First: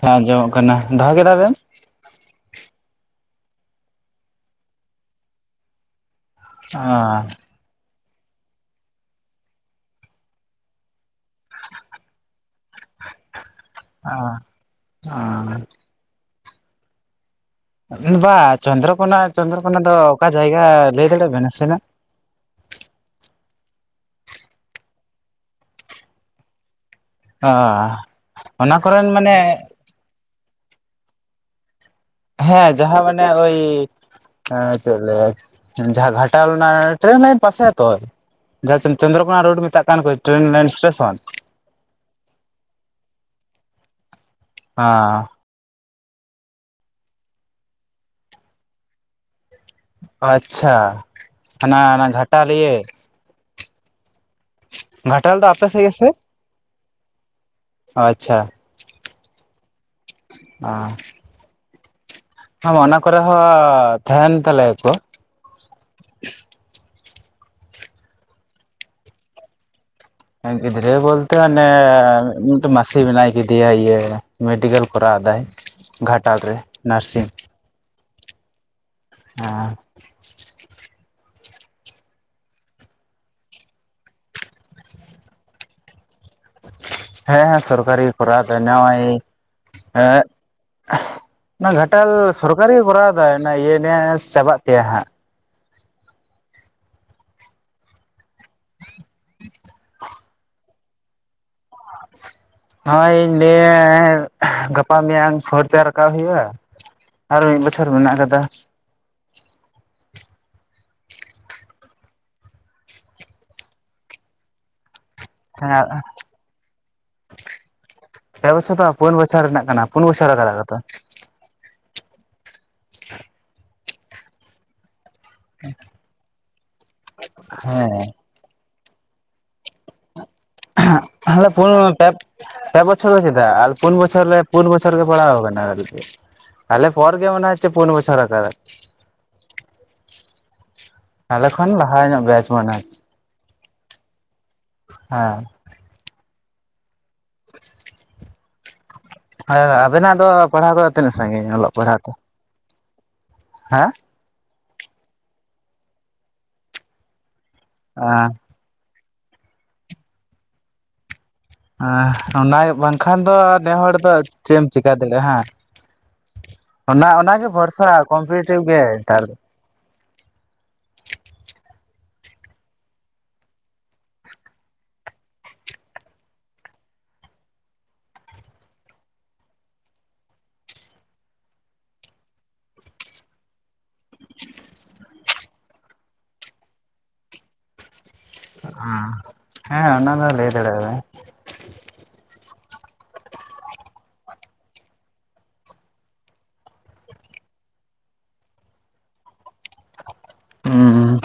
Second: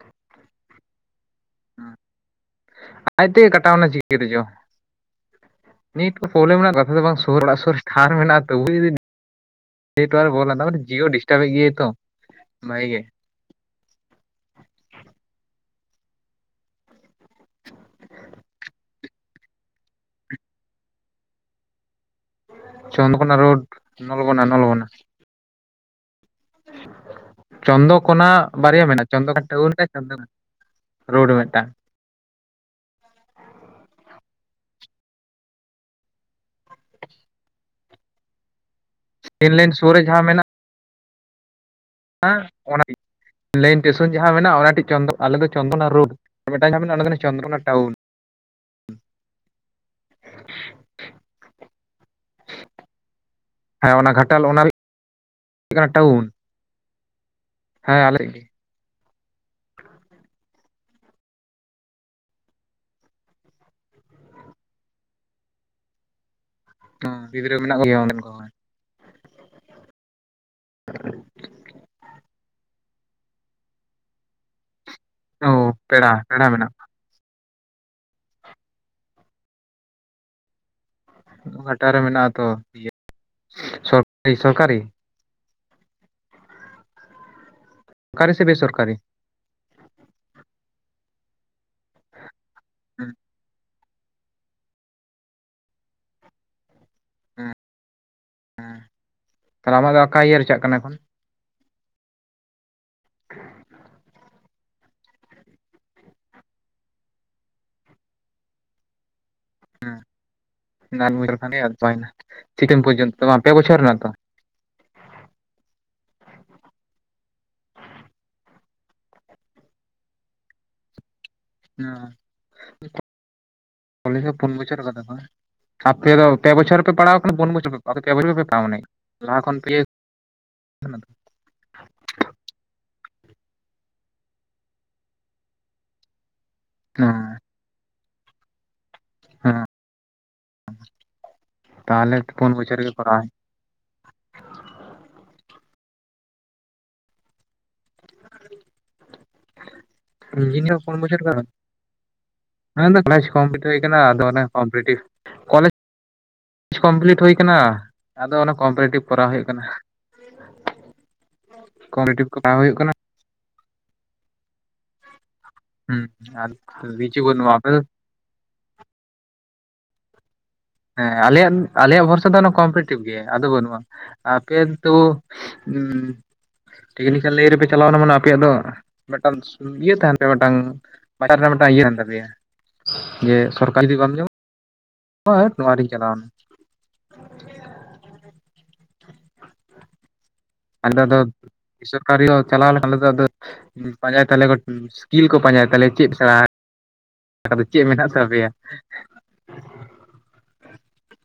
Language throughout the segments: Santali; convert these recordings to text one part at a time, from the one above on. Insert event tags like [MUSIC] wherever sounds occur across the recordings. ᱦᱮᱸ ᱟᱡᱚᱢᱚᱜ ᱠᱟᱱᱟ ᱫᱚᱦᱚ ᱠᱮᱫᱟ ᱵᱮᱱ ᱟᱡᱛᱮ ᱠᱟᱴᱟᱣᱱᱟ ᱪᱤᱠᱟᱹ ᱨᱮᱪᱚ ᱱᱤᱴ ᱠᱚ ᱯᱨᱚᱵᱽᱞᱮᱢ ᱨᱮᱱᱟᱜ ᱠᱟᱛᱷᱟ ᱫᱚ ᱵᱟᱝ ᱥᱩᱨ ᱚᱲᱟᱜ ᱥᱩᱨ ᱴᱷᱟᱨ ᱢᱮᱱᱟᱜ-ᱟ ᱛᱚᱵᱩ ᱡᱩᱫᱤ ᱱᱮᱴᱣᱟᱨᱠ ᱵᱚᱞ ᱛᱮ ᱡᱤᱭᱳ ᱰᱤᱥᱴᱟᱵᱮᱫ ᱜᱮᱭ ᱛᱚ ᱵᱷᱟᱜᱮ ᱜᱮ ᱦᱟ ᱦᱟᱻ [INAUDIBLE] ᱵᱟ ᱪᱚᱱᱫᱨᱚᱠᱚᱱᱟ ᱪᱚᱱᱫᱨᱚᱠᱚᱱᱟ ᱫᱚ ᱚᱠᱟ ᱡᱟᱭᱜᱟ ᱞᱟᱹᱭ ᱫᱟᱲᱮᱭᱟᱜ ᱟᱵᱮᱱ ᱱᱟᱥᱮᱱᱟᱜ ᱪᱟᱫᱨᱚᱠᱳᱱᱟ ᱨᱳᱰ ᱱᱚᱞᱜᱚᱱᱟ ᱚ ᱪᱚᱱᱫᱚ ᱠᱚᱱᱟᱜ ᱚᱱᱟ ᱵᱟᱨᱭᱟ ᱠᱚᱨᱮᱱ ᱢᱮᱱᱟᱜ-ᱟ ᱢᱟᱱᱮ ᱪᱚᱱᱫᱚ ᱨᱳᱰ ᱢᱤᱫ ᱴᱟᱝ ᱦᱮᱸ ᱡᱟᱦᱟᱸ ᱢᱟᱱᱮ ᱳᱭ ᱦᱮᱸ ᱪᱮᱫ ᱞᱟᱹᱭᱟ ᱡᱟᱦᱟᱸ ᱜᱷᱟᱴᱟᱞ ᱨᱮᱱᱟᱜ ᱴᱨᱮᱱ ᱨᱮᱱᱟᱜ ᱯᱟᱥᱮ ᱟᱹᱛᱚ ᱡᱟᱦᱟᱸ ᱪᱚᱱᱫᱨᱚᱠᱚᱱᱟ ᱛᱤᱱ ᱨᱳᱰ ᱞᱟᱹᱭᱤᱱ ᱢᱮᱛᱟᱜ ᱥᱩᱨ ᱠᱟᱱ ᱨᱮ ᱠᱚ ᱴᱨᱮᱱ ᱞᱟᱭᱤᱱ ᱮᱥᱴᱮᱥᱚᱱ ᱦᱮ ᱚᱱᱟ ᱞᱟᱭᱤᱱ ᱴᱮᱥᱚᱱ ᱡᱟᱦᱟᱸ ᱢᱮᱱᱟᱜᱼᱟ ᱚᱱᱟ ᱴᱮᱱ ᱪᱚᱱᱫᱚ ᱦᱚᱸ ᱟᱞᱮ ᱫᱚ ᱪᱚᱱᱫᱨᱚᱱᱟ ᱨᱚᱰ ᱟᱨ ᱢᱤᱫᱴᱟᱝ ᱧᱟᱢ ᱢᱮᱱᱟᱜᱼᱟ ᱱᱚᱸᱰᱮ ᱠᱟᱱᱟ ᱪᱚᱱᱫᱨᱚᱱᱟ ᱴᱟᱣᱩᱱ ᱟᱪᱪᱷᱟ ᱦᱟᱱᱟ ᱚᱱᱟ ᱜᱷᱟᱴᱟ ᱞᱤᱭᱮ ᱦᱮᱸ ᱚᱱᱟ ᱜᱷᱟᱴᱟᱞ ᱚᱱᱟ ᱜᱷᱟᱴᱟᱞ ᱫᱚ ᱟᱯᱮ ᱦᱩᱭᱩᱜ ᱥᱮ ᱠᱟᱱᱟ ᱜᱮ ᱥᱮ? ᱴᱟᱣᱩᱱ ᱦᱮᱸ ᱟᱞᱮ ᱥᱮᱫ ᱟᱪᱪᱷᱟ ᱜᱮ ᱟᱨ ᱦᱮᱸ ᱚᱱᱟ ᱠᱚᱨᱮ ᱦᱚᱸ ᱛᱟᱦᱮᱱ ᱛᱟᱞᱮᱭ ᱟᱠᱚ ᱚ ᱜᱤᱫᱽᱨᱟᱹ ᱢᱮᱱᱟᱜ ᱠᱚ ᱜᱮᱭᱟ ᱚᱸᱰᱮ ᱦᱚᱸ ᱜᱤᱫᱽᱨᱟᱹ ᱵᱚᱞᱛᱮ ᱚᱱᱮ ᱢᱤᱫᱴᱮ ᱢᱟᱹᱥᱤ ᱢᱮᱱᱟᱭ ᱠᱟᱫᱤᱭᱟ ᱢᱮᱰᱮᱞ ᱠᱚᱨᱟᱣ ᱮᱫᱟᱭ ᱚ ᱯᱮᱲᱟ ᱜᱷᱟᱴᱟᱞ ᱯᱮᱲᱟ ᱨᱮ ᱢᱮᱱᱟᱜ ᱱᱟᱨᱥᱤᱝ ᱟᱨ ᱜᱷᱟᱴᱟᱞ ᱨᱮ ᱢᱮᱱᱟᱜ ᱟ ᱛᱚ ᱤᱭᱟᱹ ᱥᱚᱠ ᱥᱚᱨᱠᱟᱨᱤ ᱦᱮᱸ ᱥᱚᱨᱠᱟᱨᱤ ᱠᱚᱨᱟᱣ ᱥᱮ ᱫᱟᱭ ᱵᱮᱥᱚᱨᱠᱟᱨᱤ? ᱱᱚᱜᱼᱚᱭ [UNINTELLIGIBLE] ᱚᱱᱟ ᱜᱷᱟᱴᱟᱞ ᱥᱚᱨᱠᱟᱨᱤ ᱠᱚᱨᱟᱣ ᱫᱟᱭ ᱤᱭᱟᱹ ᱱᱮᱥ ᱪᱟᱵᱟᱜ ᱛᱟᱭᱟ ᱦᱟᱸᱜ ᱦᱩᱸ [INAUDIBLE] ᱛᱟᱦᱚᱞᱮ ᱟᱢᱟᱜ ᱫᱟ ᱚᱠᱟ ᱤᱭᱟᱹ ᱨᱮ ᱪᱟᱞᱟᱜ ᱠᱟᱱᱟ ᱮᱠᱷᱚᱱ ᱦᱳᱭᱧ ᱞᱟᱹᱭ ᱮ ᱜᱟᱯᱟ ᱢᱮᱭᱟᱝ ᱯᱷᱳᱨ ᱛᱮ ᱨᱟᱠᱟᱵ ᱦᱩᱭᱩᱜᱼᱟ ᱟᱨ ᱢᱤᱫ ᱵᱚᱪᱷᱚᱨ ᱢᱮᱱᱟᱜ ᱟᱠᱟᱫᱟ ᱦᱮᱸ ᱱᱟᱱ ᱢᱤ ᱵᱚᱪᱷᱚᱨ ᱠᱷᱟᱱ ᱜᱮ ᱟᱨ ᱪᱟᱵᱟᱭ ᱱᱟ ᱪᱷᱤᱠᱮᱱ ᱯᱚᱨᱡᱚᱱᱛᱟ ᱯᱮ ᱵᱚᱪᱷᱚᱨ ᱨᱮᱱᱟᱜ ᱛᱚ ᱦᱮᱸ ᱯᱮ ᱵᱚᱪᱷᱚᱨ ᱫᱚ ᱵᱟᱝ ᱯᱩᱱ ᱵᱚᱪᱷᱚᱨ ᱨᱮᱱᱟᱜ ᱠᱟᱱᱟ ᱯᱩᱱ ᱵᱚᱪᱷᱚᱨ ᱞᱟᱜᱟᱜᱼᱟ ᱛᱚ ᱦᱮᱸ ᱠᱚᱞᱮᱡᱽ ᱫᱚ ᱯᱩᱱ ᱵᱚᱪᱷᱚᱨ ᱫᱚ ᱞᱟᱜᱟᱜ-ᱟ ᱟᱯᱮ ᱫᱚ ᱯᱮ ᱵᱚᱪᱷᱚᱨ ᱯᱮ ᱯᱟᱲᱟᱣ ᱟᱠᱟᱱᱟ ᱯᱩᱱ ᱵᱚᱪᱷᱚᱨ ᱯᱮ ᱦᱮᱸ ᱵᱚᱪᱷᱚᱨ ᱯᱮ ᱯᱟᱣ ᱢᱟᱱᱮ ᱦᱩᱭᱩᱜ ᱠᱟᱱᱟ ᱞᱟᱦᱟ ᱠᱷᱚᱱ ᱯᱮ ᱠᱟᱱᱟ ᱛᱚ? ᱮᱦᱚᱯ ᱮᱦᱚᱯ ᱯᱩᱱ ᱯᱮ.... ᱯᱮ ᱵᱚᱪᱷᱚᱨ ᱫᱚ ᱪᱮᱫᱟᱜ ᱟᱨ ᱯᱩᱱ ᱵᱚᱪᱷᱚᱨ ᱨᱮ ᱯᱩᱱ ᱵᱚᱪᱷᱚᱨ ᱜᱮ ᱯᱟᱲᱟᱣ ᱟᱠᱟᱱᱟ ᱟᱞᱮ ᱦᱮᱸ ᱯᱚᱨ ᱜᱮ ᱢᱟᱱᱮ ᱦᱳᱪᱮ ᱯᱩᱱ ᱵᱚᱪᱷᱚᱨ ᱟᱠᱟᱫ ᱦᱮᱸ ᱛᱟᱦᱞᱮ ᱠᱷᱚᱱ ᱞᱟᱦᱟ ᱛᱟᱦᱚᱞᱮ ᱧᱚᱸᱜ ᱵᱮᱪ ᱯᱩᱱ ᱢᱟᱱᱮ ᱵᱚᱪᱷᱚᱨ ᱜᱮ ᱦᱳᱪᱷᱮ ᱠᱚᱨᱟᱣ ᱦᱮᱸ [INAUDIBLE] ᱟᱨ ᱟᱵᱮᱱᱟᱜ ᱫᱚ ᱯᱟᱲᱦᱟᱣ ᱤᱧᱡᱤᱱᱤᱭᱟᱨ ᱫᱚ ᱛᱤᱱᱟᱹᱜ ᱥᱟᱺᱜᱤᱧ ᱚᱞᱚᱜ ᱯᱟᱲᱦᱟᱣ ᱫᱚ ᱢᱮᱱ ᱫᱚ ᱠᱚᱞᱮᱡᱽ ᱠᱚᱢᱯᱞᱤᱴ ᱦᱩᱭ ᱦᱮᱸ ᱟᱠᱟᱱᱟ ᱟᱫᱚ ᱚᱱᱮ ᱠᱚᱢᱯᱨᱤᱴᱤᱵᱷ ᱠᱚᱞᱮᱡᱽ ᱠᱚᱢᱯᱞᱤᱴ ᱦᱩᱭ ᱟᱠᱟᱱᱟ ᱟᱫᱚ ᱠᱚᱢᱯᱨᱤᱴᱤᱵᱷᱷ ᱠᱚᱨᱟᱣ ᱦᱩᱭᱩᱜ ᱠᱟᱱᱟ ᱠᱚᱢᱯᱨᱤᱴᱤᱵᱷ ᱠᱚᱨᱟᱣ ᱦᱩᱭᱩᱜ ᱠᱟᱱᱟ ᱠᱷᱟᱱ ᱫᱚ ᱱᱮ ᱦᱚᱲ ᱫᱚ ᱪᱮᱫ ᱮᱢ ᱪᱮᱠᱟ ᱫᱟᱲᱮᱭᱟᱜᱼᱟ ᱦᱟᱸᱜ ᱦᱩᱸ ᱟᱨ ᱚᱱᱟ ᱠᱤᱪᱷᱩ ᱚᱱᱟᱜᱮ ᱵᱟᱹᱱᱩᱜᱼᱟ ᱟᱯᱮ ᱵᱷᱚᱨᱥᱟ ᱠᱚᱢᱯᱨᱤᱴᱤᱵᱷ ᱜᱮ ᱱᱮᱛᱟᱨ ᱫᱚ ᱦᱮᱸ ᱟᱞᱮᱭᱟᱜ ᱟᱞᱮᱭᱟᱜ ᱵᱷᱚᱨᱥᱟ ᱫᱚ ᱠᱚᱢᱯᱨᱤᱴᱤᱵᱷ ᱜᱮ ᱟᱫᱚ ᱵᱟᱹᱱᱩᱜᱼᱟ ᱟᱯᱮ ᱛᱚ ᱦᱩᱸ ᱴᱮᱭᱚᱰᱤᱠᱮᱞ ᱞᱟᱹᱭᱤᱱ ᱨᱮᱯᱮ ᱪᱟᱞᱟᱣ ᱮᱱᱟ ᱢᱟᱱᱮ ᱟᱯᱮᱭᱟᱜ ᱫᱚ ᱢᱤᱫᱴᱟᱝ ᱤᱭᱟᱹ ᱛᱟᱦᱮᱱ ᱛᱟᱯᱮᱭᱟ ᱢᱤᱫᱴᱟᱝ ᱵᱟᱴᱟᱨᱮ ᱢᱤᱫᱴᱟᱝ ᱤᱭᱟᱹ ᱠᱟᱱ ᱛᱟᱯᱮᱭᱟ ᱡᱮ ᱥᱚᱨᱠᱟᱨᱤ ᱡᱩᱫᱤ ᱵᱟᱢ ᱧᱟᱢᱼᱟ [INAUDIBLE] ᱵᱷᱟ. ᱴ ᱱᱚᱶᱟ ᱨᱮᱧ ᱪᱟᱞᱟᱣ ᱮᱱᱟ [UNINTELLIGIBLE] ᱦᱮᱸ ᱚᱱᱟ ᱫᱚ ᱞᱟᱹᱭ ᱫᱟᱲᱮᱭᱟᱜ ᱵᱮᱱ ᱟᱞᱮ ᱫᱚ ᱥᱚᱨᱠᱟᱨᱤ ᱪᱟᱞᱟᱣ ᱞᱮᱱᱠᱷᱟᱱ ᱟᱫᱚ ᱯᱟᱸᱡᱟᱭ ᱛᱟᱞᱮᱭᱟᱠᱚ ᱥᱠᱤᱞ ᱠᱚ ᱯᱟᱸᱡᱟᱭ ᱛᱟᱞᱮᱭᱟ ᱪᱮᱫ ᱥᱮᱬᱟ ᱪᱮᱫ ᱢᱮᱱᱟᱜ ᱛᱟᱯᱮᱭᱟ ᱦᱩᱸ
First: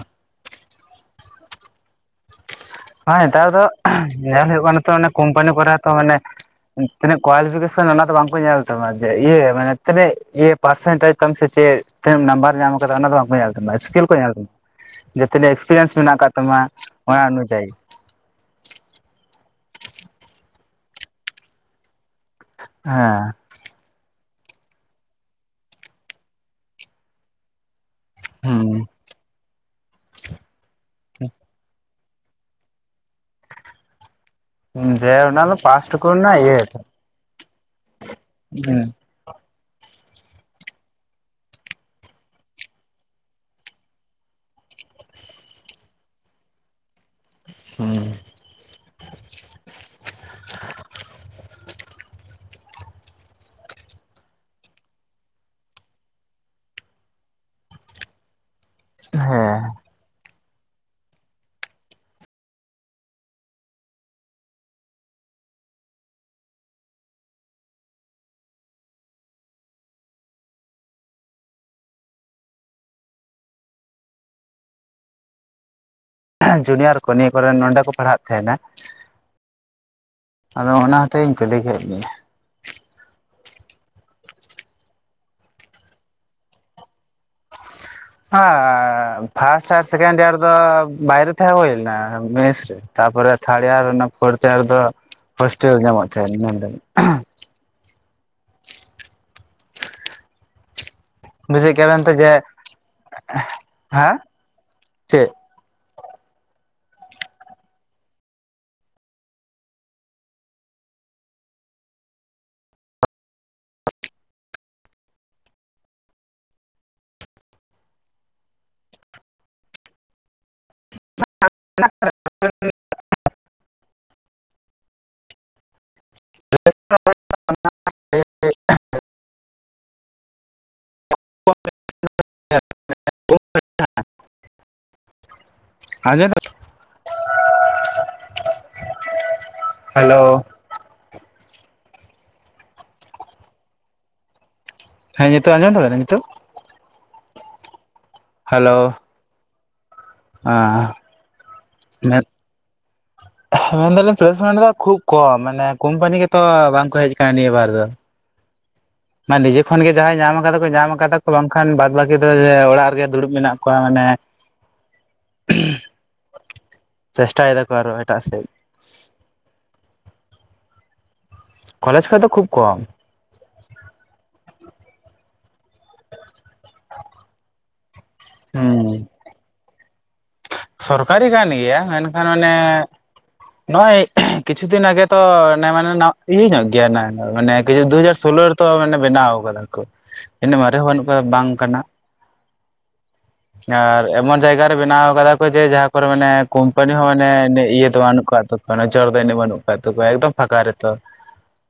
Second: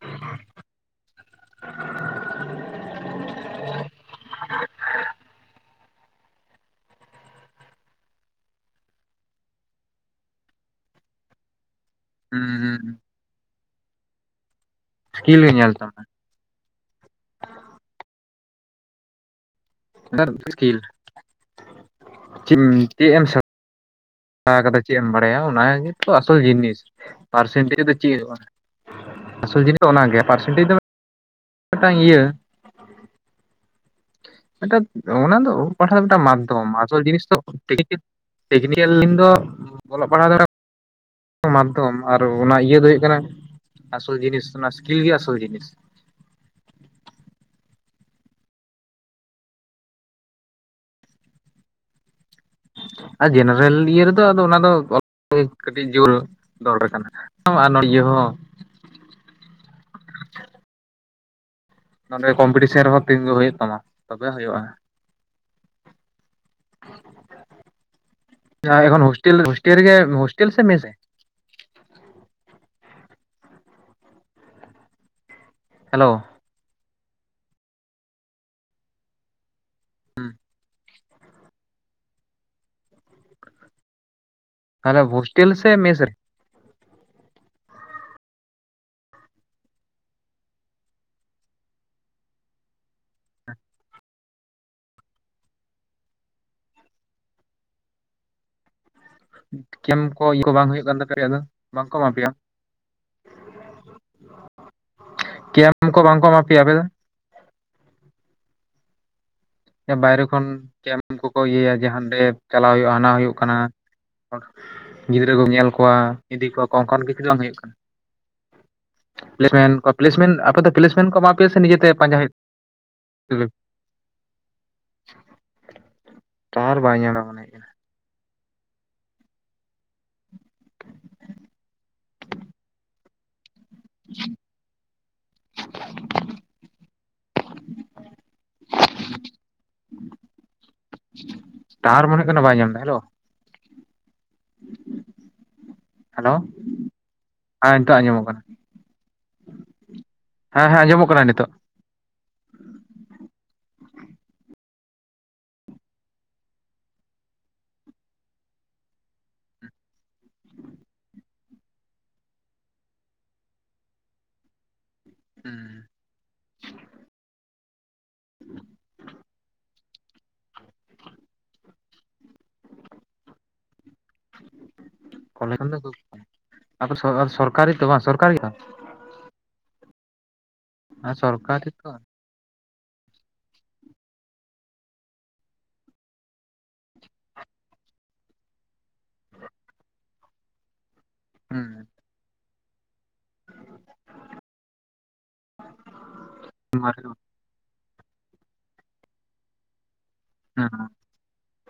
[INAUDIBLE] ᱦᱮᱸ ᱱᱮᱛᱟᱨ ᱫᱚ ᱧᱮᱞ ᱦᱩᱭᱩᱜ ᱠᱟᱱᱟ ᱛᱚ ᱠᱳᱢᱯᱟᱱᱤ ᱠᱚᱨᱮ ᱛᱚ ᱢᱟᱱᱮ ᱛᱤᱱᱟᱹᱜ ᱠᱳᱣᱟᱞᱤᱯᱷᱤᱠᱮᱥᱚᱱ ᱚᱱᱟ ᱫᱚ ᱵᱟᱝᱠᱚ ᱧᱮᱞ ᱛᱟᱢᱟ ᱡᱮ ᱤᱭᱟᱹ ᱢᱟᱱᱮ ᱛᱤᱱᱟᱹᱜᱤᱭᱟᱹ ᱯᱟᱨᱥᱮᱱᱴᱮᱡᱽ ᱛᱟᱢ ᱥᱮ ᱪᱮᱫ ᱛᱤᱱᱟᱹᱜ ᱦᱩᱸ ᱱᱟᱢᱵᱟᱨ ᱧᱟᱢ ᱦᱩᱸ ᱟᱠᱟᱫᱟ ᱚᱱᱟ ᱫᱚ ᱵᱟᱝᱠᱚ ᱧᱮᱞ ᱛᱟᱢᱟ ᱤᱥᱠᱤᱞ ᱠᱚ ᱧᱮᱞᱟ, ᱡᱮ ᱥᱠᱤᱞ ᱛᱤᱱᱟ. ᱠᱚ ᱜ ᱧᱮᱞ ᱮᱠᱥᱯᱮᱨᱤᱭᱮᱱᱥ ᱛᱟᱢᱟ ᱢᱮᱱᱟᱜ ᱟᱠᱟᱫᱟ ᱛᱚᱢᱟᱨ ᱚᱱᱟ ᱩᱱᱩ ᱪ. ᱟᱦᱤ [UNINTELLIGIBLE] ᱥᱠᱤᱞ [UNINTELLIGIBLE] ᱪᱮᱫ ᱮᱢ ᱦᱮᱸ [UNINTELLIGIBLE] ᱥᱮᱬᱟ ᱟᱠᱟᱫᱟ ᱪᱮᱫ ᱮᱢ ᱵᱟᱲᱟᱭᱟ ᱚᱱᱟᱜ ᱜᱮ ᱛᱚ ᱟᱥᱚᱞ ᱡᱤᱱᱤᱥ ᱯᱟᱨᱥᱮᱱᱴᱮᱡᱽ ᱫᱚ ᱪᱮᱫ ᱦᱩᱭᱩᱜ-ᱟ ᱟᱥᱚᱞ ᱡᱤᱱᱤᱥ ᱫᱚ ᱚᱱᱟᱜᱮ ᱯᱟᱨᱥᱮᱱᱴᱮᱡᱽ ᱫᱚ ᱢᱤᱫᱴᱟᱝ ᱤᱭᱟᱹ ᱮᱴᱟᱛ ᱦᱩᱸ ᱡᱮ ᱚᱱᱟ ᱫᱚ ᱯᱟᱥᱴ ᱯᱟᱴᱷᱟᱱ ᱛᱟᱢᱟ ᱠᱚᱨᱮᱱᱟᱜ ᱤᱭᱟᱹ ᱫᱚᱢ ᱢᱟᱫᱽᱫᱷᱚᱢ ᱟᱥᱚᱞ ᱡᱤᱱᱤᱥ ᱛᱚ ᱦᱩᱸ ᱴᱮᱠᱱᱤᱠᱮᱞ ᱞᱟᱤᱱ ᱫᱚ ᱚᱞᱚᱜ ᱯᱟᱲᱦᱟᱣ ᱢᱟᱫᱽᱫᱷᱚᱢ ᱟᱨ ᱚᱱᱟ ᱤᱭᱟᱹ ᱫᱚ ᱦᱩᱭᱩᱜ ᱠᱟᱱᱟ ᱟᱥᱚᱞ ᱡᱤᱱᱤᱥ ᱚᱱᱟ ᱥᱠᱤᱞ ᱜᱮ ᱟᱥᱚᱞ ᱡᱤᱱᱤᱥ ᱦᱩᱸ ᱟᱨ ᱡᱮᱱᱟᱨᱮᱞ ᱤᱭᱟᱹ ᱨᱮᱫᱚ ᱟᱫᱚ ᱚᱱᱟ ᱫᱚ ᱚ ᱠᱟᱹᱴᱤᱡ ᱡᱳᱨ ᱫᱚᱨ ᱠᱟᱱᱟ ᱱᱚ ᱜᱮ ᱦ [UNINTELLIGIBLE] ᱦᱮᱸ ᱱᱚᱰᱮ ᱠᱚᱢᱯᱤᱴᱤᱥᱮᱱ ᱨᱮᱦᱚᱸ ᱛᱤᱸᱜᱩ ᱦᱩᱭᱩᱜ ᱛᱟᱢᱟ ᱛᱚᱵᱮ ᱦᱩᱭᱩᱜᱼᱟ ᱮᱠᱷᱚᱱ ᱦᱳᱥᱴᱮᱞ ᱦᱳᱥᱴᱮᱞ ᱨᱮ ᱜᱮ ᱦᱳᱥᱴᱮᱞ ᱥᱮ ᱢᱮᱥ ᱜᱮ ᱦᱮᱞᱳ ᱡᱩᱱᱤᱭᱟᱨ ᱠᱚ ᱱᱤᱭᱟᱹ ᱠᱚᱨᱮᱱ ᱱᱚᱰᱮ ᱠᱚ ᱯᱟᱲᱦᱟᱜ ᱛᱟᱦᱮᱸᱱᱟ ᱟᱫᱚ ᱚᱱᱟ ᱛᱮᱦᱮᱧ ᱠᱚ ᱞᱟᱹᱭ ᱠᱟᱜ [INAUDIBLE] ᱛᱟᱦᱚᱞᱮ ᱦᱳᱥᱴᱮᱞ ᱥᱮ ᱢᱮᱥ ᱨᱮ ᱟᱜ ᱯᱟᱥ ᱟᱨ ᱥᱮᱴᱮᱱᱰ ᱤᱭᱟᱨ ᱫᱚ ᱵᱟᱭᱨᱮ ᱛᱟᱦᱮᱸ ᱦᱳᱭ ᱞᱮᱱᱟ ᱢᱮᱥ ᱨᱮ ᱛᱟᱨᱯᱚᱨᱮ ᱛᱷᱟᱨᱰ ᱤᱭᱟᱨ ᱯᱷᱳᱨᱛ ᱤᱭᱟᱨ ᱫᱚ ᱦᱳᱥᱴᱮᱞ ᱧᱟᱢᱚᱜ ᱛᱟᱦᱮᱫ ᱠᱮᱢᱯ ᱠᱚ ᱤᱭᱟᱹ ᱠᱚ ᱵᱟᱝ ᱦᱳᱭᱳᱜ ᱠᱟᱱ ᱛᱟᱯᱮᱭᱟ ᱟᱫᱚ ᱵᱩᱡᱷᱮᱫ [UNINTELLIGIBLE] ᱵᱟᱝᱠᱚ ᱠᱮᱭᱟᱵᱱ ᱮᱢᱟ ᱛᱚ ᱯᱮᱭᱟ ᱡᱮ ᱦᱮᱸ ᱪᱮᱫ ᱩᱱᱠᱩ ᱵᱟᱝ ᱠᱚᱢᱟᱯᱤᱭᱟ ᱟᱯᱮᱫᱚ ᱵᱟᱭᱨᱮ ᱠᱷᱚᱱ ᱠᱮᱢᱯ ᱠᱚᱠᱚ ᱤᱭᱟᱹᱭᱟ ᱡᱟᱦᱟᱸ ᱪᱟᱞᱟᱣ ᱦᱩᱭᱩᱜᱼᱟ ᱦᱟᱱᱟ ᱦᱩᱭᱩᱜ ᱠᱟᱱᱟ ᱜᱤᱫᱽᱨᱟᱹ ᱠᱚᱢ ᱧᱮᱞ ᱠᱚᱣᱟ ᱤᱫᱤ ᱠᱚᱣᱟ ᱠᱚ ᱚᱱᱠᱟᱱ ᱠᱤᱪᱷᱩ ᱵᱟᱝ ᱦᱩᱭᱩᱜ ᱠᱟᱱᱟ [UNINTELLIGIBLE] ᱟᱯᱮ ᱫᱚ ᱯᱞᱮᱥᱢᱮᱱᱴ ᱠᱚ ᱮᱢᱟ ᱯᱮᱭᱟ ᱥᱮ ᱱᱤᱡᱮᱛᱮ ᱯᱟᱸᱡᱟ ᱦᱩᱭᱩᱜ ᱴᱟᱣᱟᱨ ᱵᱟᱝ ᱮ ᱧᱟᱢᱟ ᱫᱟ ᱦ [UNINTELLIGIBLE] [UNINTELLIGIBLE] [INAUDIBLE] [UNINTELLIGIBLE] ᱦᱮᱞᱳ ᱴᱟᱣᱟᱨ ᱢᱚᱱᱮ ᱠᱟᱱᱟ ᱵᱟᱭ ᱧᱟᱢ ᱫᱟ ᱦᱮᱞᱳ ᱦᱮ ᱱᱤᱛᱚᱜ ᱟᱸᱡᱚᱢ ᱫᱚᱵᱮᱱᱟ ᱱᱤᱛᱚᱜ ᱦᱮ ᱱᱤᱛᱳᱜ ᱟᱸᱡᱚᱢᱚᱜ ᱠᱟᱱᱟ ᱦᱮᱞᱳ ᱦᱮᱸ ᱦᱮᱸ ᱟᱨ ᱟᱸᱡᱚᱢᱚᱜ ᱠᱟᱱᱟ ᱱᱤᱛᱚᱜ ᱢᱮᱫ ᱢᱮᱱᱫᱟᱞᱤᱧ ᱯᱞᱮᱥᱢᱮᱱᱴ ᱫᱚ ᱠᱷᱩᱵ ᱠᱚᱢ ᱢᱟᱱᱮ ᱠᱳᱢᱯᱟᱱᱤ ᱜᱮᱛᱚ ᱵᱟᱝᱠᱚ ᱦᱮᱡ ᱟᱠᱟᱱᱟ ᱱᱤᱭᱟᱹ ᱵᱟᱨ ᱫᱚ ᱢᱟᱱ ᱱᱤᱡᱮ ᱠᱷᱚᱱᱜᱮ ᱡᱟᱦᱟᱸᱭ ᱧᱟᱢ ᱠᱟᱫᱟ ᱠᱚ ᱧᱟᱢ ᱠᱟᱫᱟ ᱠᱚ ᱵᱟᱝᱠᱷᱟᱱ ᱵᱟᱫ ᱵᱟᱹᱠᱤ ᱫᱚ ᱚᱲᱟᱜ ᱨᱮᱜᱮ ᱫᱩᱲᱩᱵ ᱢᱮᱱᱟᱜ ᱠᱚᱣᱟ ᱢᱟᱱᱮ ᱦᱩᱸ ᱪᱮᱥᱴᱟᱭ ᱫᱟᱠᱚ ᱟᱨᱚ ᱮᱴᱟᱜ ᱥᱮ ᱠᱚᱞᱮᱡᱽ ᱠᱷᱚᱡ ᱫᱚ ᱠᱷᱩᱵ ᱠᱚᱢ ᱥᱚᱨᱠᱟᱨᱤ ᱛᱚ ᱵᱟᱝ ᱥᱚᱨᱠᱟᱨᱤ ᱛᱚ ᱦᱩᱸ ᱥᱚᱨᱠᱟᱨᱤ ᱠᱟᱱ ᱜᱮᱭᱟ ᱢᱮᱱᱠᱷᱟᱱ ᱚᱱᱮ ᱱᱚᱜᱼᱚᱭ ᱠᱤᱪᱷᱩ ᱫᱤᱱ ᱟᱜᱮ ᱛᱚ ᱢᱟᱱᱮ ᱤᱭᱟᱹ ᱧᱚᱜ ᱜᱮᱭᱟ ᱱᱟ ᱢᱟᱱ ᱠᱤᱪᱷᱩ ᱫᱩ ᱦᱟᱡᱟᱨ ᱥᱳᱞᱳ ᱛᱚ ᱢᱟᱱᱮ ᱵᱮᱱᱟᱣ ᱠᱮᱫᱟ ᱠᱚ ᱤᱱᱟ ᱢᱟᱨᱮ ᱦᱚᱸ ᱵᱟᱝ ᱦᱩᱸ ᱠᱟᱱᱟ ᱟᱨ ᱮᱢᱚᱱ ᱡᱟᱭᱜᱟ ᱨᱮ ᱵᱮᱱᱟᱣ ᱟᱠᱟᱫᱟ᱾ ᱡᱮ ᱡᱟᱦᱟᱸ ᱠᱚᱨᱮ ᱢᱟᱱᱮ ᱦᱮᱸ ᱠᱳᱢᱯᱟᱱᱤ ᱦᱚᱸ ᱢᱟᱱᱮ ᱮᱱᱹ ᱤᱭᱟᱹ ᱫᱚ ᱵᱟᱹᱱᱩᱜ ᱟᱠᱟᱫ ᱛᱟᱠᱚᱣᱟ ᱡᱚᱨ ᱫᱚ ᱮᱱᱹᱜ ᱵᱟᱹᱱᱩᱜ ᱟᱠᱟᱫ ᱛᱟᱠᱚᱣᱟ ᱮᱠᱫᱚᱢ ᱯᱷᱟᱸᱠᱟ ᱦᱮᱸ ᱨᱮᱛᱚ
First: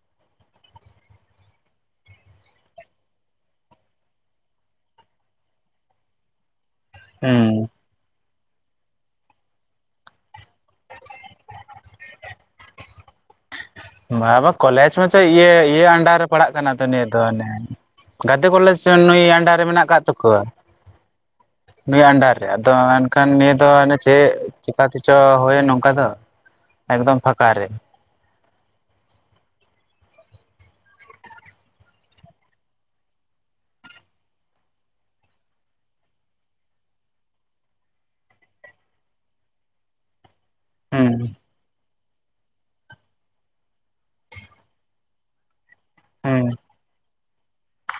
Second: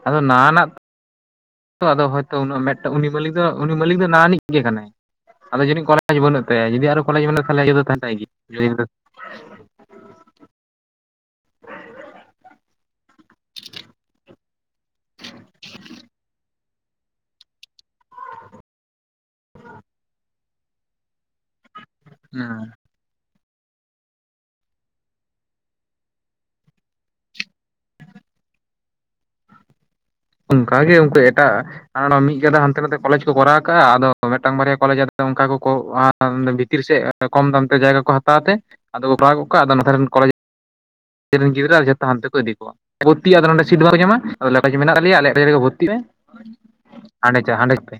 ᱟᱫᱚ ᱱᱟᱟᱱᱟ ᱛᱚ ᱟᱫᱚᱭ ᱦᱚᱭ ᱛᱚ ᱩᱱᱟᱜ ᱩᱱᱤ ᱢᱟᱹᱞᱤᱠ ᱫᱚ ᱱᱟᱱᱤᱡ ᱜᱮ ᱠᱟᱱᱟᱭ᱾ ᱟᱞᱮ ᱡᱟᱹᱱᱤᱡ ᱠᱚᱞᱮᱡᱽ ᱵᱟᱹᱱᱩᱜ ᱛᱟᱭᱟ ᱡᱩᱫᱤ ᱟᱨᱚ ᱠᱚᱞᱮᱡᱽ ᱵᱟᱹᱱᱩᱜ ᱦᱩᱸ [UNINTELLIGIBLE] [INAUDIBLE] ᱟᱵᱚ ᱠᱚᱞᱮᱡᱽ ᱢᱟᱪᱚ ᱤᱭᱟᱹ ᱤᱭᱟᱹ ᱟᱱᱰᱟᱨ ᱨᱮ ᱯᱟᱲᱟᱜ ᱠᱟᱱᱟ ᱛᱚ ᱱᱤᱭᱟᱹ ᱫᱚ ᱚᱱᱮ ᱜᱟᱛᱮ ᱠᱚᱞᱮᱡᱽ ᱱᱩᱭ ᱟᱱᱰᱟᱨ ᱨᱮ ᱢᱮᱱᱟᱜ ᱟᱠᱟᱫ ᱛᱟᱠᱚᱣᱟ ᱱᱩᱭ ᱟᱱᱰᱟᱨ ᱨᱮ ᱟᱫᱚ ᱮᱠᱷᱟᱱ ᱱᱤᱭᱟᱹ ᱫᱚ ᱚᱱᱮ ᱪᱮᱫᱴᱜ ᱪᱮᱠᱟᱛᱮᱪᱚ ᱦᱳᱭᱟ ᱱᱚᱝᱠᱟ ᱫᱚ ᱮᱠᱫᱚᱢ ᱯᱷᱟᱠᱟ ᱨᱮ᱾ ᱚᱱᱠᱟᱜᱮ ᱩᱱᱠᱩ ᱮᱴᱟᱜ ᱟᱨ ᱢᱤᱫ ᱜᱟᱫᱟ ᱦᱟᱱᱛᱮ ᱱᱟᱛᱮ ᱠᱚᱞᱮᱡᱽ ᱠᱚ ᱠᱚᱨᱟᱣ ᱠᱟᱜᱼᱟ ᱟᱫᱚ ᱢᱤᱫᱴᱟᱝ ᱵᱟᱨᱭᱟ ᱠᱚᱞᱮᱡ ᱟᱫᱚ ᱚᱱᱠᱟ ᱠᱚ ᱵᱷᱤᱛᱤᱨ ᱥᱮᱫ ᱠᱚᱢ ᱫᱟᱢ ᱛᱮ ᱡᱟᱭᱜᱟ ᱠᱚ ᱦᱟᱛᱟᱣ ᱛᱮ ᱟᱫᱚ ᱠᱚ ᱠᱚᱨᱟᱣ ᱠᱚᱜ ᱠᱚᱣᱟ ᱟᱫᱚ ᱱᱚᱛᱮ ᱨᱮᱱ ᱠᱚᱞᱮᱡᱽ ᱦᱩᱸ ᱨᱮᱱ ᱜᱤᱫᱽᱨ ᱟᱨ ᱡᱚᱛᱚ ᱦᱟᱱᱛᱮ ᱠᱚ ᱤᱫᱤ ᱠᱚᱣᱟ ᱵᱷᱚᱨᱛᱤᱜ ᱟᱫᱚ ᱱᱚ ᱥᱤᱴ ᱵᱟᱠᱚ ᱧᱟᱢᱟ ᱟ ᱞᱮᱠᱟ ᱢᱮᱱᱟᱜ ᱞᱮᱭᱟ ᱟᱞᱮᱭᱟᱜ ᱨᱮᱜᱮ ᱵᱷᱚᱨᱛᱤ᱾ ᱵᱷᱚᱨᱛᱤ ᱦᱩᱸ ᱯᱮ ᱦᱟᱸᱰᱮ ᱪᱚ ᱦᱟᱸ ᱰᱮ ᱯᱮᱨᱤ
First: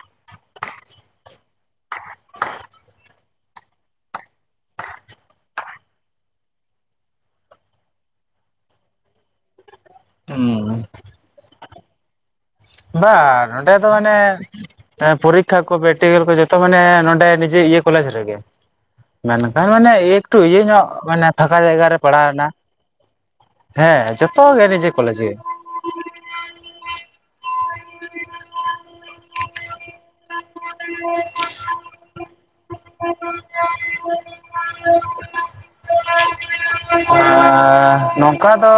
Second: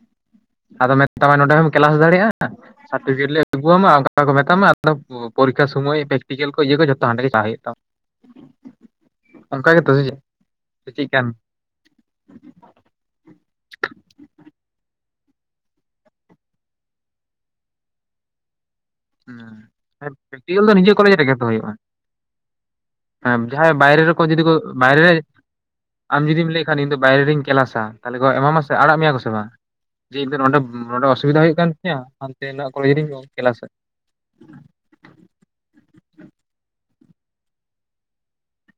ᱟᱫᱚ ᱢᱮᱛᱟᱢᱟ ᱱᱚᱸᱰᱮ ᱦᱚᱸᱢ ᱠᱮᱞᱟᱥ ᱫᱟᱲᱮᱭᱟᱜᱼᱟ᱾ ᱥᱟᱨᱯᱷᱤᱠᱮᱴ ᱞᱮ ᱟᱜᱩ ᱟᱢᱟ ᱚᱱᱠᱟ ᱠᱚ ᱢᱮᱛᱟᱢᱟ ᱟᱫᱚ ᱯᱚᱨᱤᱠᱠᱷᱟ ᱥᱚᱢᱚᱭ ᱯᱮᱠᱴᱤᱠᱮᱞ ᱠᱚ ᱤᱭᱟᱹ ᱠᱚ ᱡᱚᱛᱚ ᱦᱟᱸᱰᱮ ᱜᱮ ᱯᱟᱦ ᱦᱩᱭᱩᱜ ᱛᱟᱢ᱾ ᱚᱱᱠᱟ ᱜᱮ ᱛᱚ ᱥᱮ ᱪᱮᱫ ᱾ ᱦᱩᱸ ᱵᱟᱝ ᱚᱸᱰᱮ ᱫᱚ ᱢᱟᱱᱮ ᱮᱸ ᱯᱚᱨᱤᱠᱠᱷᱟ ᱠᱚ ᱯᱨᱮᱠᱴᱤᱠᱮᱞ ᱠᱚ ᱡᱚᱛᱚ ᱢᱟᱱᱮ ᱱᱚᱰᱮ ᱱᱤᱡᱮ ᱤᱭᱟᱹ ᱠᱚᱞᱮᱡᱽ ᱨᱮᱜᱮ᱾ ᱢᱮᱱᱠᱷᱟᱱ ᱢᱟᱱᱮ ᱦᱮᱸ ᱮᱠᱴᱩ ᱤᱭᱟᱹ ᱯᱨᱮᱠᱴᱤᱠᱮᱞ ᱫᱚ ᱧᱚᱜ ᱱᱤᱡᱮ ᱠᱚᱞᱮᱡᱽ ᱢᱟᱱᱮ ᱨᱮᱜᱮ ᱛᱚ ᱯᱷᱟᱸᱠᱟ ᱦᱩᱭᱩᱜᱼᱟ ᱡᱟᱭᱜᱟ ᱨᱮ ᱯᱟᱲᱟᱣ ᱮᱱᱟ᱾ ᱦᱮᱸ ᱡᱟᱦᱟᱸᱭ ᱦᱮᱸ ᱵᱟᱭᱨᱮ ᱨᱮᱠᱚ ᱡᱩᱫᱤ ᱡᱚᱛᱚ ᱠᱚ ᱜᱮ ᱱᱤᱡᱮ ᱵᱟᱭᱨᱮ ᱨᱮ ᱠᱚᱞᱮᱡᱽ ᱜᱮ᱾ ᱟᱢ ᱡᱩᱫᱤᱢ ᱞᱟᱹᱭ ᱠᱷᱟᱱ ᱤᱧ ᱫᱚ ᱵᱟᱭᱨᱮ ᱨᱮᱧ ᱠᱮᱞᱟᱥᱟ ᱛᱟᱦᱚᱞᱮ ᱜᱚ ᱮᱢᱟᱢᱟ ᱥᱮ ᱟᱲᱟᱜ ᱢᱮᱭᱟ ᱠᱚᱥᱮ ᱵᱟᱝ? ᱡᱮ ᱤᱧ ᱫᱚ ᱱᱚᱸᱰᱮᱵ ᱱᱚᱸᱰᱮ ᱚᱥᱩᱵᱤᱫᱟ ᱦᱩᱭᱩᱜ ᱠᱟᱱ ᱛᱤᱧᱟᱹ ᱦᱟᱱᱛᱮ ᱠᱚᱞᱮᱡᱽ ᱨᱤᱧ ᱚᱞ ᱠᱮᱞᱟᱥᱮᱫ [INAUDIBLE] ᱮᱸ ᱱᱚᱝᱠᱟ ᱫᱚ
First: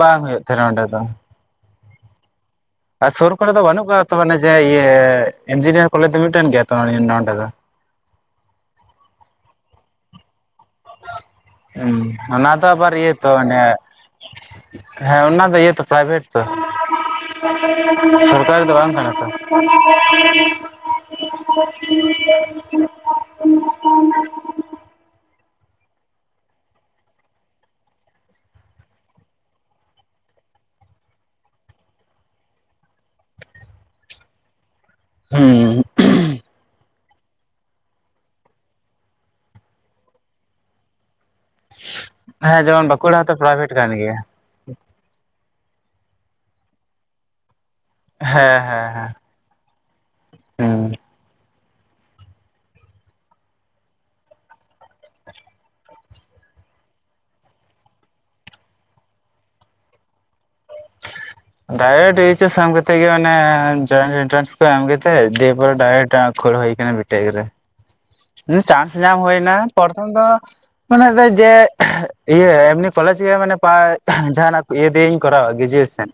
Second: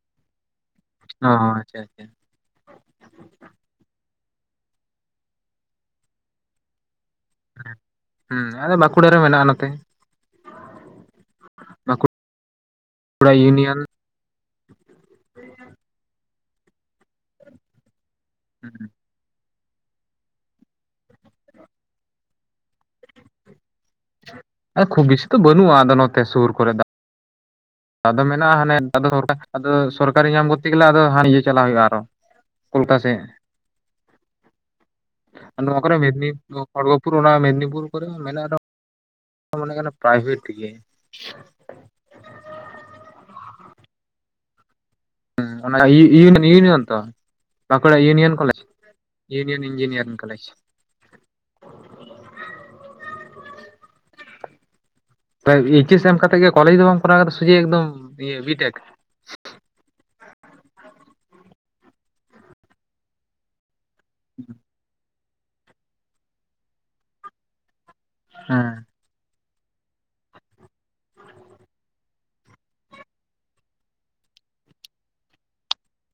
ᱵᱟᱝ ᱦᱩᱭᱩᱜ ᱛᱟᱦᱮᱸᱱᱟ ᱱᱚᱸᱰᱮ ᱫᱚ᱾ ᱦᱚᱸ ᱦᱚᱸ ᱟᱪᱪᱷᱟ ᱟᱪᱪᱷᱟ ᱟᱨ ᱥᱩᱨ ᱠᱚᱨᱮ ᱫᱚ ᱵᱟᱹᱱᱩᱜ ᱠᱚᱣᱟ ᱛᱚ ᱢᱟᱱᱮ ᱡᱮ ᱤᱭᱟᱹ ᱤᱧᱡᱤᱱᱤᱭᱟᱨ ᱠᱚᱞᱮᱡᱽ ᱫᱚ ᱢᱤᱫᱴᱮᱱ ᱜᱮᱭᱟ ᱛᱚ ᱱᱚᱸᱰᱮ ᱫᱚ᱾ ᱦᱮᱸ ᱟᱞᱮ ᱵᱟᱸᱠᱩᱲᱟ ᱨᱮ ᱢᱮᱱᱟᱜᱼᱟ ᱱᱚᱛᱮ᱾ ᱦᱩᱸ ᱵᱟᱸᱠᱩᱲᱟ ᱚᱱᱟ ᱫᱚ ᱟᱵᱟᱨ ᱤᱭᱟᱹ ᱛᱚ ᱚᱱᱮ ᱤᱭᱩᱱᱤᱭᱚᱱ ᱦᱮᱸ ᱚᱱᱟ ᱫᱚ ᱤᱭᱟᱹ ᱛᱚ ᱯᱨᱟᱭᱵᱷᱮᱴ ᱛᱚ ᱥᱚᱨᱠ ᱚᱠᱟᱨᱮ ᱫᱚ ᱵᱟᱝ ᱠᱟᱱᱟ ᱛᱚ᱾ ᱠᱷᱩᱵ ᱵᱮᱥᱤ ᱛᱚ ᱵᱟᱹᱱᱩᱜᱼᱟ ᱟᱫᱚ ᱱᱚᱛᱮ ᱥᱩᱨ ᱠᱚᱨᱮ ᱫᱚ᱾ ᱟᱫᱚ ᱢᱮᱱᱟᱜᱼᱟ ᱦᱟᱱᱮ ᱟᱫᱚ ᱥᱚᱨᱠᱟᱨᱤ ᱧᱟᱢ ᱜᱚᱛᱮ ᱜᱮᱞᱮ ᱟᱫᱚ ᱦᱟᱱᱮ ᱤᱭᱟᱹ ᱪᱟᱞᱟᱜ ᱦᱩᱭᱩᱜᱼᱟ ᱟᱨᱚ᱾ ᱠᱳᱞᱛᱟ ᱥᱮᱜ᱾ [UNINTELLIGIBLE] ᱟᱨ ᱱᱚᱣᱟ ᱠᱚᱨᱮ ᱢᱮᱫᱽᱱᱤ ᱠᱷᱚᱲᱜᱚᱯᱩᱨ ᱚᱱᱟ ᱢᱮᱫᱽᱱᱤᱯᱩᱨ ᱠᱚᱨᱮ ᱦᱚᱸ ᱢᱮᱱᱟᱜᱼᱟ᱾ ᱢᱚᱱᱮ ᱠᱟᱱᱟ ᱯᱨᱟᱭᱵᱷᱮᱴ ᱛᱮᱜᱮ᱾ ᱦᱮᱸ ᱡᱮᱢᱚᱱ ᱵᱟᱸᱠᱩᱲᱟ ᱦᱚᱸᱛᱚ ᱯᱨᱟᱭᱵᱷᱮᱴ ᱠᱟᱱ ᱜᱮᱭᱟ᱾ ᱦᱮᱸ ᱚᱱᱟ ᱤᱭᱩᱱᱤᱭᱚᱱ ᱠᱟᱱ ᱛᱚ ᱵᱟᱠᱩᱲᱟ ᱭᱩᱱᱤᱭᱚᱱ ᱠᱚᱞᱮᱡᱽ ᱦᱮᱸ ᱦᱮᱸ ᱦᱮᱸ ᱤᱭᱩᱱᱤᱭᱚᱱ ᱤᱧᱡᱤᱱᱤᱭᱟᱨᱤᱝ ᱠᱟ ᱠᱚᱞᱮᱡᱽ ᱦᱩᱸ [UNINTELLIGIBLE] ᱛᱟᱞᱮ ᱮᱪᱮᱥ ᱮᱢ ᱠᱟᱛᱮᱜ ᱜᱮ ᱠᱚᱞᱮᱡᱽ ᱫᱚ ᱵᱟᱢ ᱠᱚᱨᱟᱣ ᱠᱟᱫᱟ ᱥᱚᱡᱷᱮ ᱮᱠᱫᱚᱢ ᱤᱭᱟ. ᱵᱤᱴᱮᱠ? ᱰᱟᱭᱨᱮᱠᱴ ᱤᱭᱮᱪᱮᱥ ᱮᱢ ᱠᱟᱛᱮ ᱜᱮ ᱢᱟᱱᱮ ᱡᱚᱭᱮᱱᱮᱱᱴᱨᱟᱱᱥ ᱮᱢ ᱠᱮᱫᱟ ᱾ ᱥᱮ ᱫᱮᱵᱽᱜᱷᱚᱨ ᱰᱟᱭᱨᱮᱠᱴ ᱟᱸᱠᱷᱚᱲ ᱦᱩᱭ ᱠᱟᱱᱟ ᱵᱤᱴᱮᱠ ᱨᱮ᱾ ᱦᱮᱸ ᱪᱟᱥ ᱧᱟᱢ ᱦᱩᱭᱱᱟ ᱯᱨᱚᱛᱷᱚᱢ ᱫᱚ ᱢᱟᱱᱮ ᱡᱮ ᱤᱭᱟᱹ ᱮᱢᱱᱤ ᱠᱚᱞᱮᱡᱽ ᱜᱮ ᱢᱟᱱᱮ ᱯᱟ ᱡᱟᱦᱟᱱᱟᱜ ᱤᱭᱟᱹ ᱫᱤᱭᱮᱧ ᱠᱚᱨᱟᱣᱟ ᱜᱨᱡᱩᱭᱮᱥᱮᱱ᱾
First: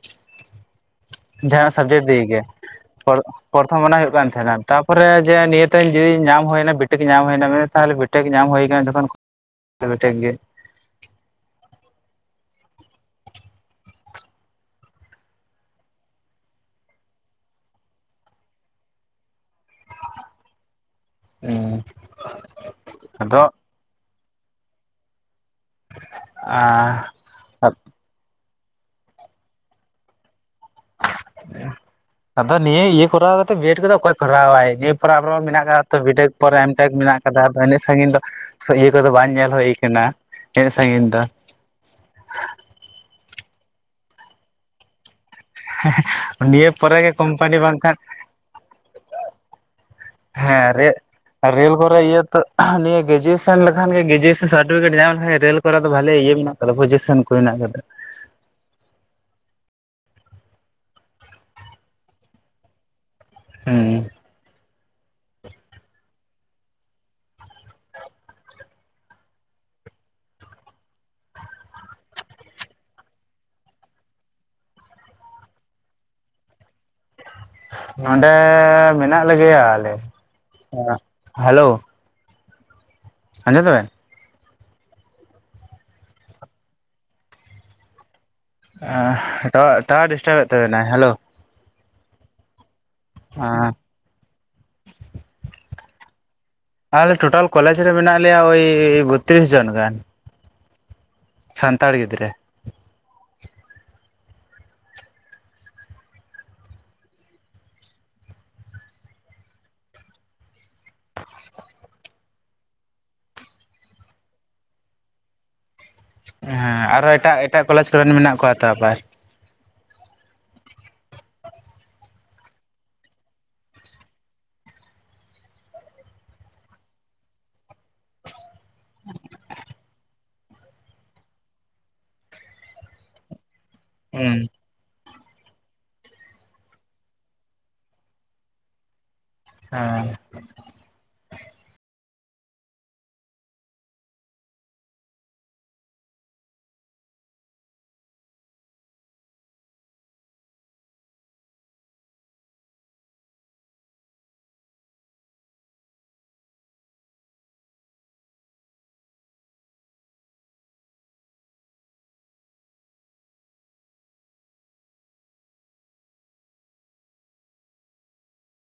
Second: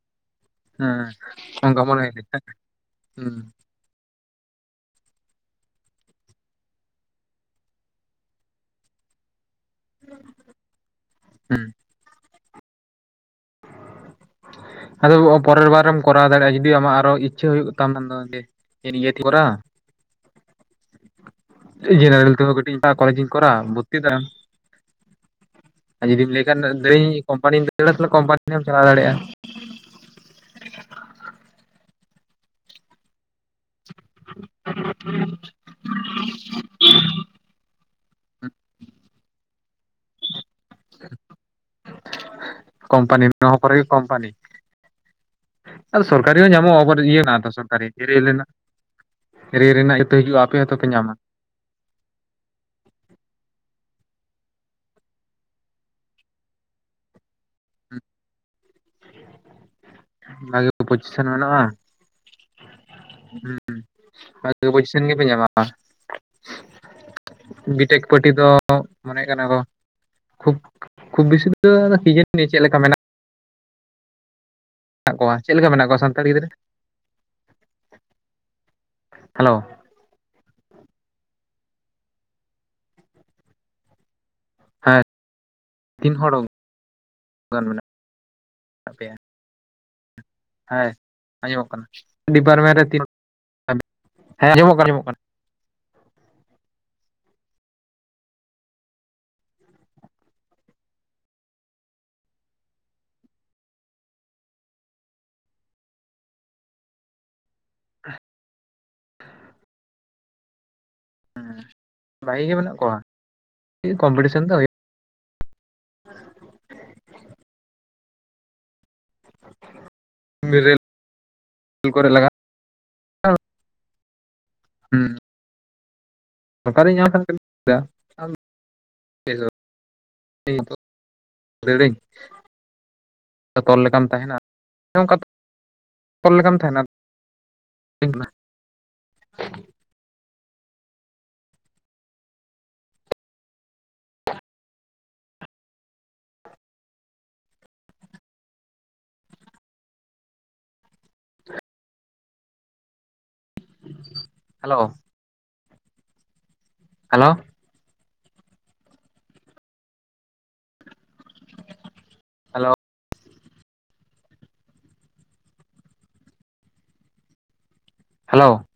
ᱦᱮᱸ ᱡᱟᱦᱟᱸ ᱚᱱᱠᱟ ᱢᱚᱱᱮ ᱥᱟᱵᱡᱮᱠᱴ ᱦᱩᱭ ᱫᱤᱭᱮ ᱞᱮᱱᱟ ᱜᱮ ᱦᱩᱸ ᱦᱚᱲ ᱠᱚ ᱢᱟᱱᱟ ᱦᱩᱭᱩᱜ ᱠᱟᱱ ᱛᱟᱦᱮᱱᱟ ᱛᱟᱯᱚᱨᱮ ᱡᱮ ᱱᱤᱭᱟᱹ ᱛᱮ ᱡᱩᱫᱤ ᱧᱟᱢ ᱦᱩᱭᱮᱱᱟ ᱵᱤᱴᱠ ᱧᱟᱢ ᱦᱩᱭᱱᱟ ᱢᱮᱱ ᱛᱟᱦᱚᱞᱮ ᱵᱤᱴᱮᱠ ᱧᱟᱢ ᱦᱩᱭᱟᱱᱟ ᱡᱚᱠᱷᱚᱱ ᱵᱴᱮᱠ ᱜᱮ [INAUDIBLE] ᱦᱩᱸ ᱟᱫᱚ ᱯᱚᱨᱮᱨ ᱵᱟᱨᱮᱢ ᱠᱚᱨᱟᱣ ᱫᱟᱲᱮᱭᱟᱜᱼᱟ ᱡᱩᱫᱤ ᱟᱢᱟᱜ ᱟᱨᱚ ᱤᱪᱪᱷᱟᱹ ᱦᱩᱭᱩᱜ ᱠᱟᱱ ᱛᱟᱢᱟ ᱤᱭᱟᱹ ᱠᱚᱨᱟᱣᱟ ᱡᱮᱱᱟᱨᱮᱞ ᱛᱮ ᱠᱟᱹᱴᱤᱡ ᱠᱚᱞᱮᱡᱽ ᱤᱧ ᱟᱫᱚ ᱠᱚᱨᱟᱣ ᱟ [UNINTELLIGIBLE] ᱟᱨ ᱡᱩᱫᱤᱢ ᱞᱟᱹᱭ ᱠᱷᱟᱱ ᱞᱟᱹᱭᱤᱧ ᱠᱚᱢᱯᱟᱱᱤ [UNINTELLIGIBLE] ᱠᱚᱢᱯᱟᱱᱤ [UNINTELLIGIBLE] ᱪᱟᱞᱟᱣ ᱫᱟᱲᱭᱟᱜᱼᱟ ᱟᱫᱚ ᱱᱤᱭᱟᱹ ᱤᱭᱟᱹ ᱠᱚᱨᱟᱣ ᱠᱟᱛᱮ ᱵᱤ. ᱮᱰ. ᱠᱮᱫᱟᱢ ᱚᱠᱚᱭ ᱠᱚᱨᱟᱣᱟᱭ ᱱᱤᱭᱟᱹ ᱯᱚᱨᱮ ᱟᱨᱦᱚ ᱢᱮᱱᱟᱜ ᱟᱠᱟᱫᱟ ᱛᱚ ᱵᱤ ᱴᱮᱠ ᱯᱚᱨᱮ ᱮᱢᱴᱮᱠ ᱢᱮᱱᱟᱜ ᱠᱚᱫᱟ ᱟᱫᱚ ᱤᱱᱟᱹᱜ ᱥᱟᱺᱜᱤᱧ ᱫᱚ ᱤᱭᱟᱹ ᱠᱚᱫᱚ ᱵᱟᱝ ᱧᱮᱞ ᱦᱩᱭ ᱠᱟᱱᱟ ᱤᱱᱟᱹᱜ ᱥᱟᱺᱜᱤᱧ ᱫᱚ ᱠᱚᱢᱯᱟᱱᱤ ᱱᱚᱣᱟ ᱦᱚᱸ ᱯᱚᱨᱮ ᱠᱚᱢᱯᱟᱱᱤ᱾ ᱟᱫᱚ ᱥᱚᱨᱠᱟᱨᱤ ᱦᱚᱸ ᱱᱤᱭᱟᱹ ᱧᱟᱢᱚᱜᱼᱟ ᱯᱚᱨᱮ ᱟᱵᱟᱨ ᱜᱮ ᱤᱭᱟᱹ ᱠᱳᱢᱯᱟᱱᱤ ᱥᱚᱨᱠᱟᱨᱤ ᱵᱟᱝᱠᱷᱟᱱ ᱠᱤᱨᱮᱭᱳᱞᱤᱱᱟᱜ ᱾ ᱨᱮᱞ ᱨᱮᱱᱟᱜ [UNINTELLIGIBLE] ᱦᱤᱡᱩᱜᱼᱟ ᱟᱯᱮ ᱦᱚᱸᱛᱚᱯᱮ ᱧᱟᱢᱟ ᱟᱨ ᱨᱮᱹᱞ ᱠᱚᱨᱮ ᱤᱭᱟᱹ ᱛᱚ ᱱᱤᱭᱟᱹ ᱜᱮᱨᱮᱡᱩᱭᱮᱥᱮᱱ ᱞᱮᱠᱷᱟᱱ ᱜᱮ ᱜᱮᱨᱮᱡᱩᱭᱮᱥᱚᱱ ᱥᱟᱨᱴᱤᱯᱷᱤᱠᱮᱴ ᱧᱟᱢ ᱞᱮᱠᱷᱟᱱᱡ ᱨᱮᱹᱞ ᱠᱚᱨᱮ ᱫᱚ ᱵᱷᱟᱞᱮ ᱤᱭᱟᱹ ᱢᱮᱱᱟᱜᱼᱟ ᱟᱫᱚ ᱯᱚᱡᱮᱥᱮᱱ ᱠᱚ ᱦᱮᱱᱟᱜ ᱟᱠᱟᱫᱟ ᱚᱱᱟ ᱜᱮ ᱯᱚᱸᱪᱤᱥᱮᱱ ᱵᱟᱱᱩᱜᱼᱟ ᱦᱩᱸ ᱵᱷᱟᱜᱮ ᱯᱚᱡᱤᱥᱚᱱ ᱜᱮᱯᱮ ᱧᱟᱢᱟ ᱵᱤᱴᱮᱠ ᱯᱟᱴᱤ ᱫᱚ ᱢᱚᱱᱮ ᱠᱟᱱᱟ ᱠᱚ ᱠᱷᱩᱵ ᱠᱷᱩᱵ ᱵᱮᱥᱤ ᱫᱚ ᱠᱤ ᱡᱟᱹᱱᱤ ᱪᱮᱫ ᱞᱮᱠᱟ ᱢᱮᱱᱟᱜᱼᱟ ᱢᱮᱱᱟᱜ ᱠᱚᱣᱟ ᱪᱮᱫ ᱞᱮᱠᱟ ᱢᱮᱱᱟᱜ ᱠᱚᱣᱟ ᱥᱟᱱᱛᱟᱲ ᱜᱤᱫᱽᱨᱟᱹ ᱱᱚᱸᱰᱮ ᱢᱮᱱᱟᱜ ᱦᱮᱞᱳ ᱞᱮᱜᱮᱭᱟ ᱟᱞᱮ ᱦᱮᱞᱳ ᱟᱸᱡᱚᱢ ᱫᱟᱵᱮᱱ ᱦᱮᱸ ᱛᱤᱱ ᱦᱚᱲ ᱜᱟᱱ ᱢᱮᱱᱟᱜ ᱯᱮᱭᱟ ᱮᱸ ᱴᱟᱣᱟᱨ ᱰᱤᱥᱴᱟᱵᱮᱫ ᱛᱟᱵᱮᱱᱟ ᱦᱮᱸ ᱦᱮᱞᱳ ᱟᱸᱡᱚᱢᱚᱜ ᱠᱟᱱᱟ ᱰᱤᱯᱟᱨᱢᱮᱱᱴ ᱨᱮ ᱛᱤᱱ [UNINTELLIGIBLE] ᱦᱮᱸ ᱟᱸᱡᱚᱢᱚᱜ ᱠᱟᱱᱟ ᱟᱡᱚᱢᱚᱜ ᱠᱟᱱᱟ ᱟᱞᱮ ᱴᱳᱴᱟᱞ ᱠᱚᱞᱮᱡᱽ ᱨᱮ ᱢᱮᱱᱟᱜ ᱞᱮᱭᱟ ᱳᱭ ᱵᱚᱛᱛᱨᱤᱥ ᱡᱚᱱ ᱜᱟᱱ ᱥᱟᱱᱛᱟᱲ ᱜᱤᱫᱽᱨᱟᱹ ᱦ ᱵᱷᱟᱜᱤ ᱜᱮ ᱢᱮᱱᱟᱜ ᱠᱚᱣᱟ ᱠᱚᱢᱯᱤᱴᱤᱥᱮᱱ ᱫᱚ ᱦᱩᱭᱩᱜ ᱦᱮᱸ ᱟᱨᱚ ᱮᱴᱟᱜ ᱮᱴᱟᱜ ᱠᱚᱞᱮᱡᱽ ᱠᱚᱨᱮᱱ ᱢᱮᱱᱟᱜ ᱠᱚᱣᱟ ᱛᱚ ᱟᱵᱟᱨ ᱨᱮᱞ ᱠᱚᱨᱮ ᱞᱟᱜᱟᱣ ᱦᱩᱸ ᱱᱚᱝᱠᱟᱨᱤᱧ ᱧᱟᱢ ᱠᱷᱟᱱ [UNINTELLIGIBLE] [UNINTELLIGIBLE] ᱫᱟᱹᱲᱟᱹᱧ ᱛᱚᱞ ᱞᱮᱠᱟᱢ ᱛᱟᱦᱮᱱᱟ ᱦᱩᱸ [UNINTELLIGIBLE] ᱚᱱᱠᱟ ᱛᱚᱞ ᱞᱮᱠᱟᱢ ᱛᱟᱦᱮᱱᱟ ᱦᱮᱸ ᱦᱮᱞᱳᱣ ᱦᱮᱞᱳ ᱦᱮᱞᱳ ᱦᱮᱞᱳᱣ